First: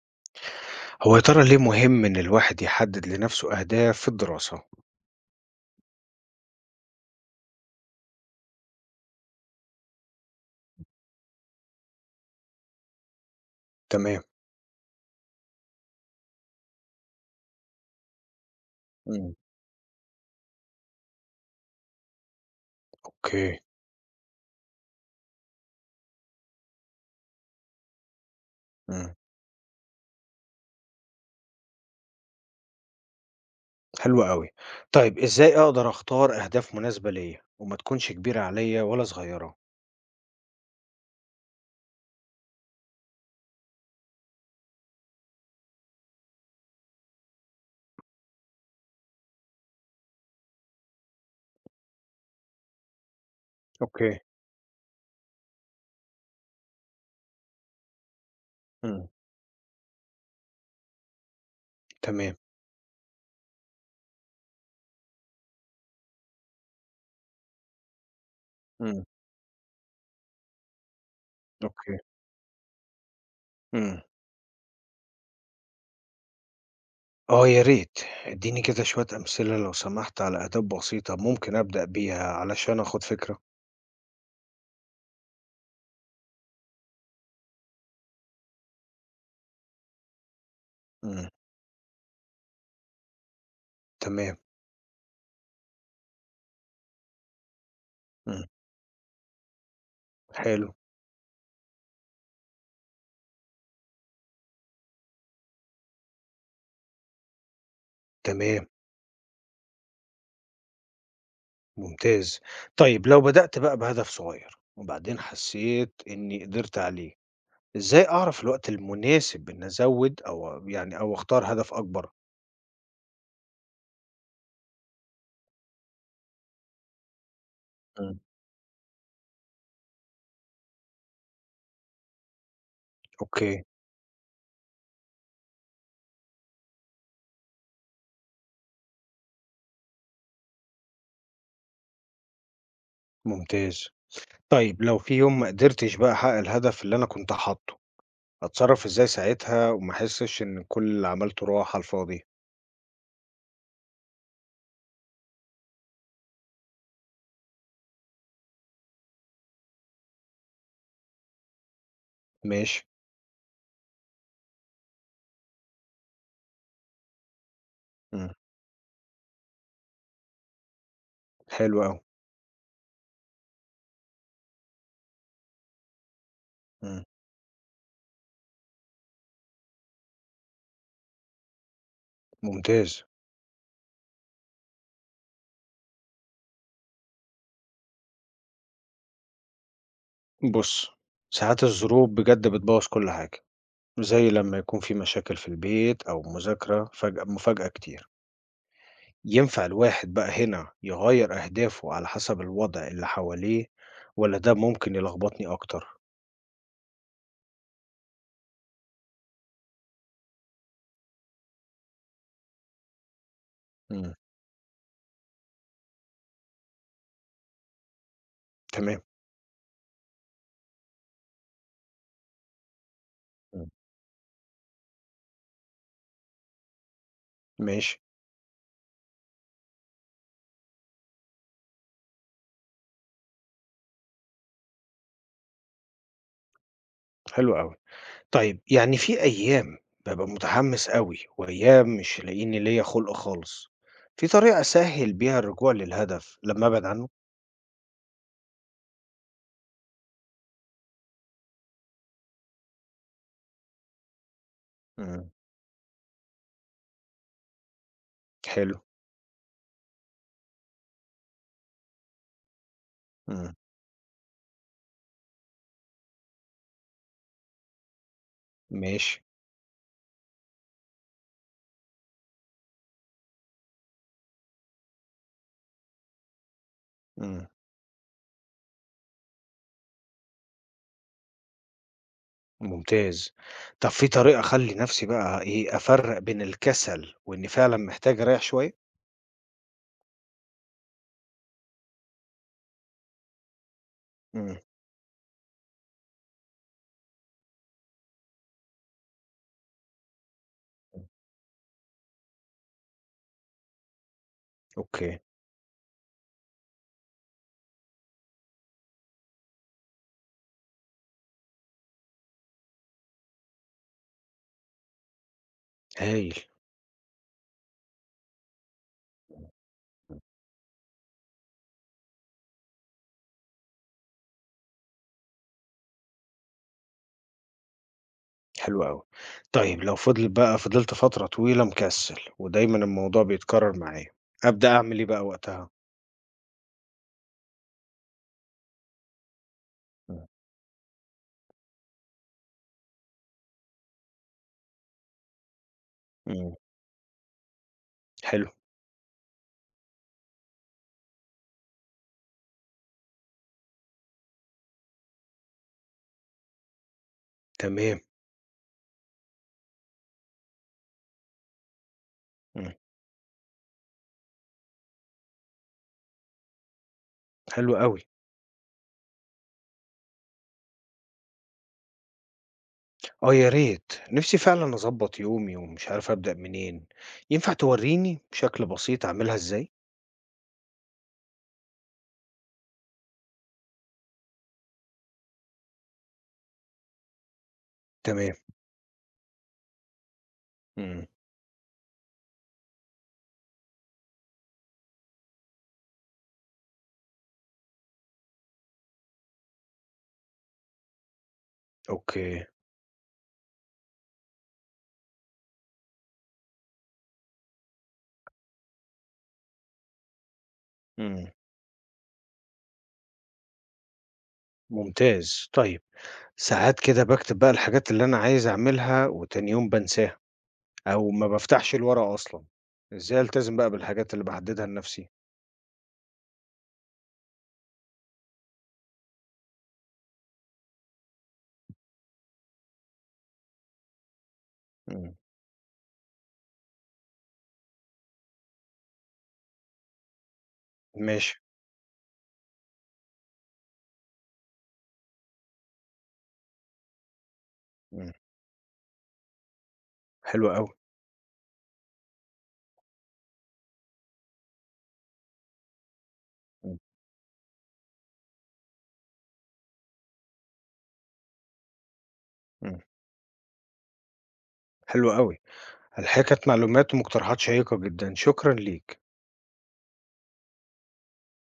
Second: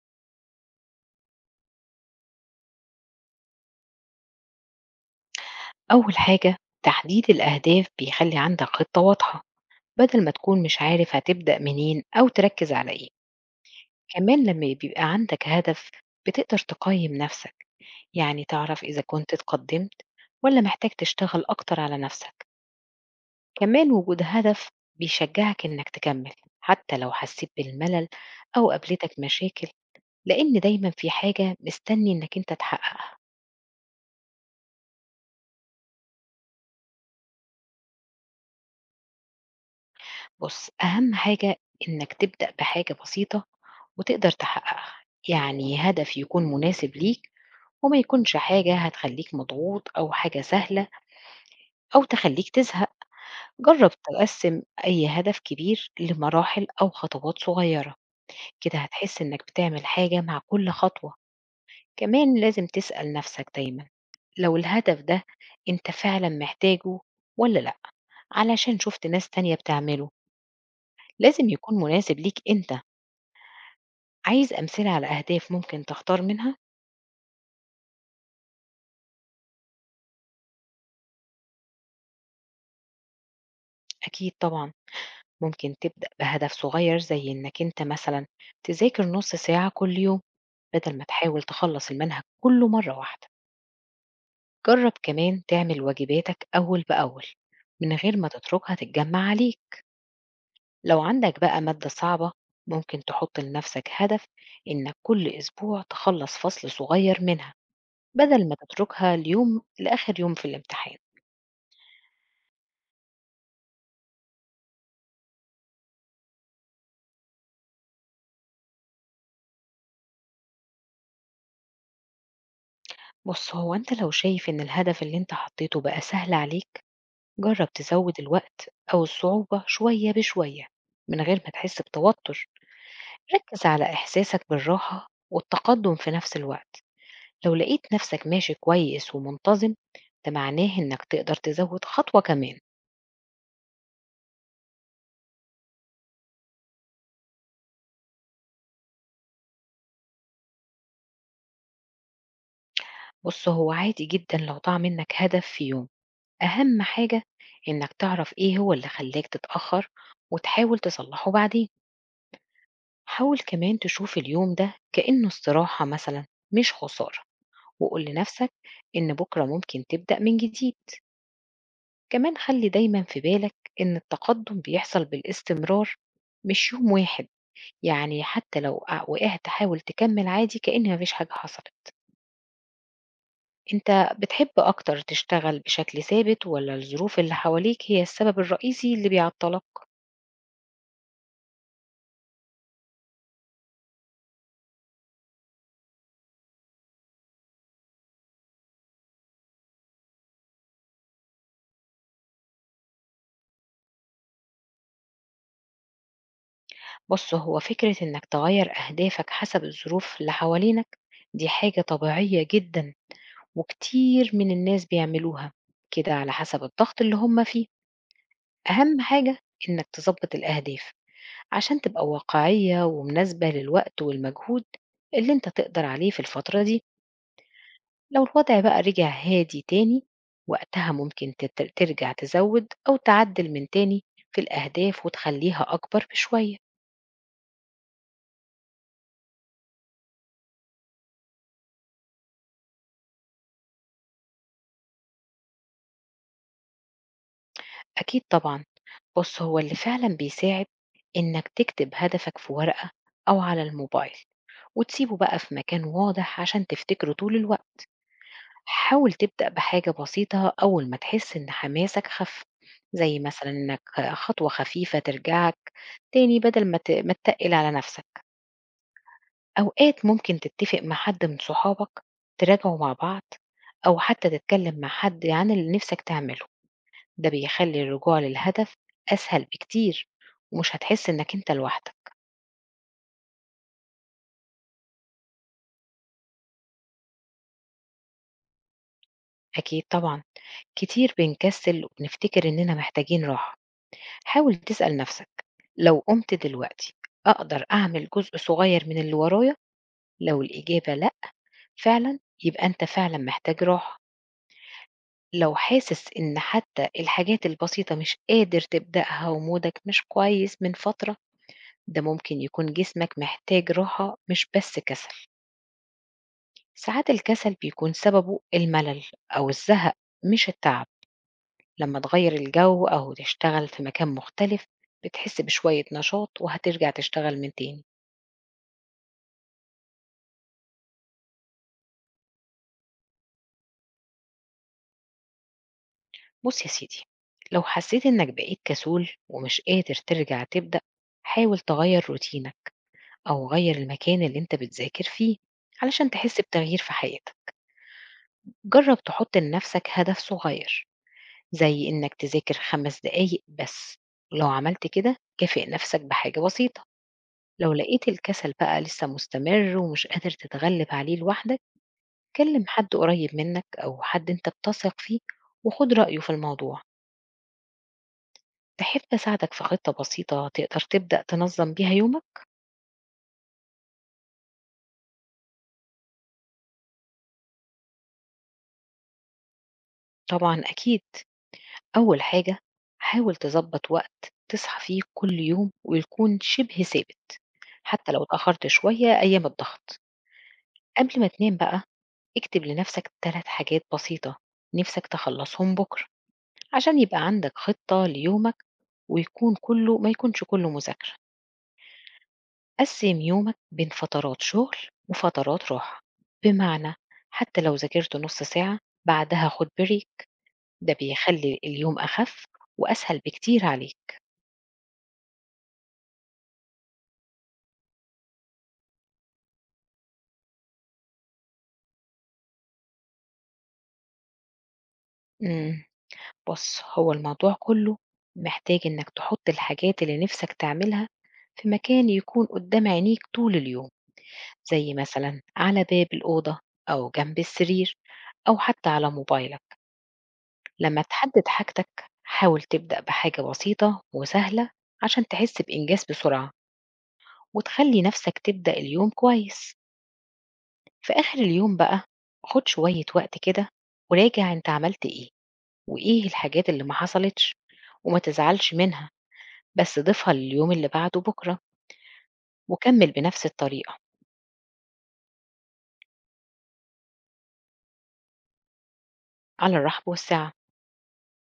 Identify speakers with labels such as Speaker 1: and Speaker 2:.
Speaker 1: هو يا ترى ليه مهم إن الواحد يحدد لنفسه أهداف في الدراسة؟
Speaker 2: أول حاجة، تحديد الأهداف بيخلي عندك خطة واضحة بدل ما تكون مش عارف هتبدأ منين أو تركز على إيه.
Speaker 1: تمام،
Speaker 2: كمان لما بيبقى عندك هدف بتقدر تقيم نفسك، يعني تعرف إذا كنت
Speaker 1: مم.
Speaker 2: اتقدمت ولا محتاج تشتغل أكتر على نفسك.
Speaker 1: أوكي،
Speaker 2: كمان وجود هدف بيشجعك إنك تكمل حتى لو حسيت بالملل أو
Speaker 1: إمم،
Speaker 2: قابلتك مشاكل، لأن دايما في حاجة مستني إنك أنت تحققها.
Speaker 1: حلو أوي. طيب إزاي أقدر أختار أهداف مناسبة ليّا وما تكونش كبيرة عليّا ولا صغيرة؟
Speaker 2: بص، أهم حاجة إنك تبدأ بحاجة بسيطة وتقدر تحققها، يعني هدف يكون مناسب ليك وما يكونش حاجة هتخليك مضغوط أو حاجة سهلة أو تخليك تزهق. جرب
Speaker 1: أوكي،
Speaker 2: تقسم أي هدف كبير لمراحل أو خطوات صغيرة، كده
Speaker 1: إمم،
Speaker 2: هتحس إنك بتعمل حاجة مع كل خطوة.
Speaker 1: تمام،
Speaker 2: كمان لازم تسأل نفسك دايما لو الهدف ده أنت فعلا محتاجه ولا لأ، علشان
Speaker 1: مم.
Speaker 2: شفت ناس تانية بتعمله. لازم يكون
Speaker 1: أوكي،
Speaker 2: مناسب ليك أنت.
Speaker 1: إمم.
Speaker 2: عايز أمثلة على أهداف ممكن تختار منها؟
Speaker 1: آه يا ريت، ادّيني كده شوية أمثلة لو سمحت على أهداف بسيطة ممكن أبدأ بيها علشان آخُد فكرة.
Speaker 2: أكيد طبعا. ممكن تبدأ بهدف صغير زي إنك أنت مثلا تذاكر نص ساعة كل يوم بدل ما
Speaker 1: إمم،
Speaker 2: تحاول تخلص المنهج كله مرة واحدة.
Speaker 1: تمام،
Speaker 2: جرب كمان تعمل واجباتك أول بأول من غير ما
Speaker 1: إمم،
Speaker 2: تتركها تتجمع عليك.
Speaker 1: حلو،
Speaker 2: لو عندك بقى مادة صعبة، ممكن تحط لنفسك هدف إنك كل أسبوع تخلص فصل صغير منها بدل ما
Speaker 1: تمام.
Speaker 2: تتركها اليوم لآخر يوم في الامتحان.
Speaker 1: ممتاز. طيب لو بدأت بقى بهدف صغير وبعدين حسيت إني قدرت عليه، إزاي أعرف الوقت المناسب إن أزود أو أختار هدف أكبر؟
Speaker 2: بص، هو أنت لو شايف إن الهدف اللي أنت حطيته بقى سهل عليك، جرب تزود
Speaker 1: مم.
Speaker 2: الوقت أو الصعوبة شوية بشوية من غير ما تحس بتوتر.
Speaker 1: أوكي،
Speaker 2: ركز على إحساسك بالراحة والتقدم في نفس الوقت. لو لقيت نفسك ماشي كويس ومنتظم، ده معناه إنك تقدر تزود خطوة كمان.
Speaker 1: ممتاز. طيب لو في يوم ما قدرتش بقى أحقق الهدف اللي أنا كنت حاطه، أتصرف إزاي ساعتها وما أحسش إن كل اللي عملته راح على الفاضي؟
Speaker 2: بص، هو عادي جدا لو ضاع منك هدف في يوم. أهم حاجة إنك تعرف إيه هو اللي خلاك تتأخر وتحاول تصلحه بعدين.
Speaker 1: ماشي.
Speaker 2: حاول كمان تشوف اليوم ده كأنه استراحة مثلا، مش خسارة، وقول
Speaker 1: مم.
Speaker 2: لنفسك إن بكرة ممكن تبدأ من جديد.
Speaker 1: حلو أوي.
Speaker 2: كمان خلي دايما في بالك إن التقدم بيحصل بالاستمرار، مش يوم
Speaker 1: مم.
Speaker 2: واحد. يعني حتى لو وقعت حاول تكمل عادي كأن مفيش حاجة حصلت.
Speaker 1: ممتاز.
Speaker 2: انت بتحب اكتر تشتغل بشكل ثابت ولا الظروف اللي حواليك هي السبب الرئيسي اللي بيعطلك؟
Speaker 1: بص، ساعات الظروف بجد بتبوظ كل حاجة. زي لما يكون في مشاكل في البيت أو مذاكرة فجأة مفاجأة كتير. ينفع الواحد بقى هنا يغير أهدافه على حسب الوضع اللي حواليه ولا ده ممكن يلخبطني أكتر؟
Speaker 2: بص، هو فكرة انك تغير اهدافك حسب الظروف اللي حوالينك دي حاجة طبيعية جدا،
Speaker 1: مم.
Speaker 2: وكتير من الناس بيعملوها كده على حسب الضغط اللي هم فيه.
Speaker 1: تمام،
Speaker 2: أهم حاجة إنك تظبط الأهداف عشان تبقى واقعية ومناسبة
Speaker 1: مم.
Speaker 2: للوقت والمجهود اللي أنت تقدر عليه في الفترة دي.
Speaker 1: ماشي،
Speaker 2: لو الوضع بقى رجع هادي تاني، وقتها ممكن ترجع تزود أو تعدل من تاني في الأهداف وتخليها أكبر بشوية.
Speaker 1: حلو أوي. طيب يعني في أيام ببقى متحمس أوي وأيام مش لاقيني ليا خلق خالص، في طريقة أسهل بيها الرجوع للهدف لما أبعد عنه؟
Speaker 2: أكيد طبعا. بص، هو اللي فعلا بيساعد إنك تكتب هدفك في ورقة أو على الموبايل، وتسيبه
Speaker 1: مم.
Speaker 2: بقى في مكان واضح عشان تفتكره طول الوقت.
Speaker 1: حلو،
Speaker 2: حاول تبدأ بحاجة بسيطة أول ما تحس إن حماسك خف، زي مثلا
Speaker 1: مم.
Speaker 2: إنك خطوة خفيفة ترجعك تاني بدل ما ما تتقل على نفسك.
Speaker 1: ماشي،
Speaker 2: أوقات ممكن تتفق مع حد من صحابك تراجعوا مع بعض، أو حتى تتكلم مع حد عن اللي نفسك تعمله. ده
Speaker 1: مم.
Speaker 2: بيخلي الرجوع للهدف أسهل بكتير، ومش هتحس إنك أنت لوحدك.
Speaker 1: ممتاز. طب في طريقة أخلّي نفسي بقى إيه، أفرّق بين الكسل وإني فعلًا محتاج أريّح شوية؟
Speaker 2: أكيد طبعا. كتير بنكسل ونفتكر إننا محتاجين راحة.
Speaker 1: إمم،
Speaker 2: حاول تسأل نفسك لو قمت دلوقتي أقدر أعمل جزء صغير من اللي ورايا. لو الإجابة لأ، فعلا يبقى أنت فعلا محتاج راحة.
Speaker 1: أوكي،
Speaker 2: لو حاسس إن حتى الحاجات البسيطة مش قادر تبدأها ومودك مش كويس من فترة، ده ممكن يكون جسمك محتاج راحة مش بس كسل.
Speaker 1: هايل،
Speaker 2: ساعات الكسل بيكون سببه الملل أو الزهق، مش التعب. لما تغير الجو أو تشتغل في مكان مختلف بتحس بشوية نشاط وهترجع تشتغل من تاني.
Speaker 1: حلو أوي. طيب لو فضلت فترة طويلة مكسل ودايمًا الموضوع بيتكرر معايا، أبدأ أعمل إيه بقى وقتها؟
Speaker 2: بُص يا سيدي، لو حسيت إنك بقيت كسول ومش قادر
Speaker 1: إمم،
Speaker 2: ترجع تبدأ، حاول تغيّر روتينك أو غيّر المكان اللي أنت بتذاكر فيه علشان تحس
Speaker 1: إمم،
Speaker 2: بتغيير في حياتك.
Speaker 1: حلو،
Speaker 2: جرّب تحط لنفسك هدف صغير، زي إنك تذاكر 5 دقايق بس، ولو عملت كده كافئ نفسك بحاجة بسيطة. لو
Speaker 1: تمام،
Speaker 2: لقيت الكسل بقى لسه مستمر ومش قادر تتغلب عليه لوحدك، كلم
Speaker 1: إمم،
Speaker 2: حد قريب منك أو حد أنت بتثق فيه وخُد رأيه في الموضوع.
Speaker 1: حلو أوي.
Speaker 2: تحب أساعدك في خطة بسيطة تقدر تبدأ تنظم بيها يومك؟
Speaker 1: آه يا ريت، نفسي فعلًا أضبّط يومي ومش عارف أبدأ منين. ينفع تورّيني بشكل بسيط أعملها إزاي؟
Speaker 2: طبعًا أكيد، أول حاجة، حاول تظبط وقت تصحى فيه كل يوم ويكون شبه ثابت، حتى لو
Speaker 1: تمام،
Speaker 2: اتأخرت شوية أيام الضغط.
Speaker 1: إمم،
Speaker 2: قبل ما تنام بقى اكتب لنفسك 3 حاجات بسيطة نفسك تخلصهم بكرة، عشان يبقى عندك خطة ليومك ويكون ما يكونش كله مذاكرة.
Speaker 1: أوكي،
Speaker 2: قسم يومك بين فترات شغل وفترات راحة، بمعنى حتى لو ذاكرت نص ساعة بعدها خد break، ده
Speaker 1: إمم،
Speaker 2: بيخلّي اليوم أخف وأسهل بكتير عليك.
Speaker 1: ممتاز. طيب ساعات كده باكتب بقى الحاجات اللي أنا عايز أعملها وتاني يوم بانساها أو ما بافتحش الورقة أصلًا، إزاي ألتزم بقى بالحاجات اللي باحددها لنفسي؟
Speaker 2: إمم. بُص، هو الموضوع كُلّه محتاج إنّك تحُط الحاجات اللي نِفْسك تعملها في مكان يكون قُدّام عينيك طول اليوم، زي
Speaker 1: إمم.
Speaker 2: مثلًا على باب الأوضة أو جنب السرير أو حتى على موبايلك. لمّا
Speaker 1: ماشي،
Speaker 2: تحدِّد حاجتك، حاول تبدأ بحاجة بسيطة وسهلة عشان تحس بإنجاز بسرعة وتخلّي
Speaker 1: إمم.
Speaker 2: نَفْسك تبدأ اليوم كويس.
Speaker 1: حلو أوي.
Speaker 2: في آخِر اليوم بقى، خُد شوية وقت كده وراجع أنت عملت إيه، وإيه الحاجات
Speaker 1: إمم.
Speaker 2: اللي ما حصلتش. وما تزعلش منها، بس ضيفها لليوم اللي بعده بكرة،
Speaker 1: إمم.
Speaker 2: وكمل بنفس الطريقة.
Speaker 1: حلو أوي. الحقيقة كانت معلومات ومقترحات شيقة جدًا، شكرًا ليك.
Speaker 2: على الرحب والسعة.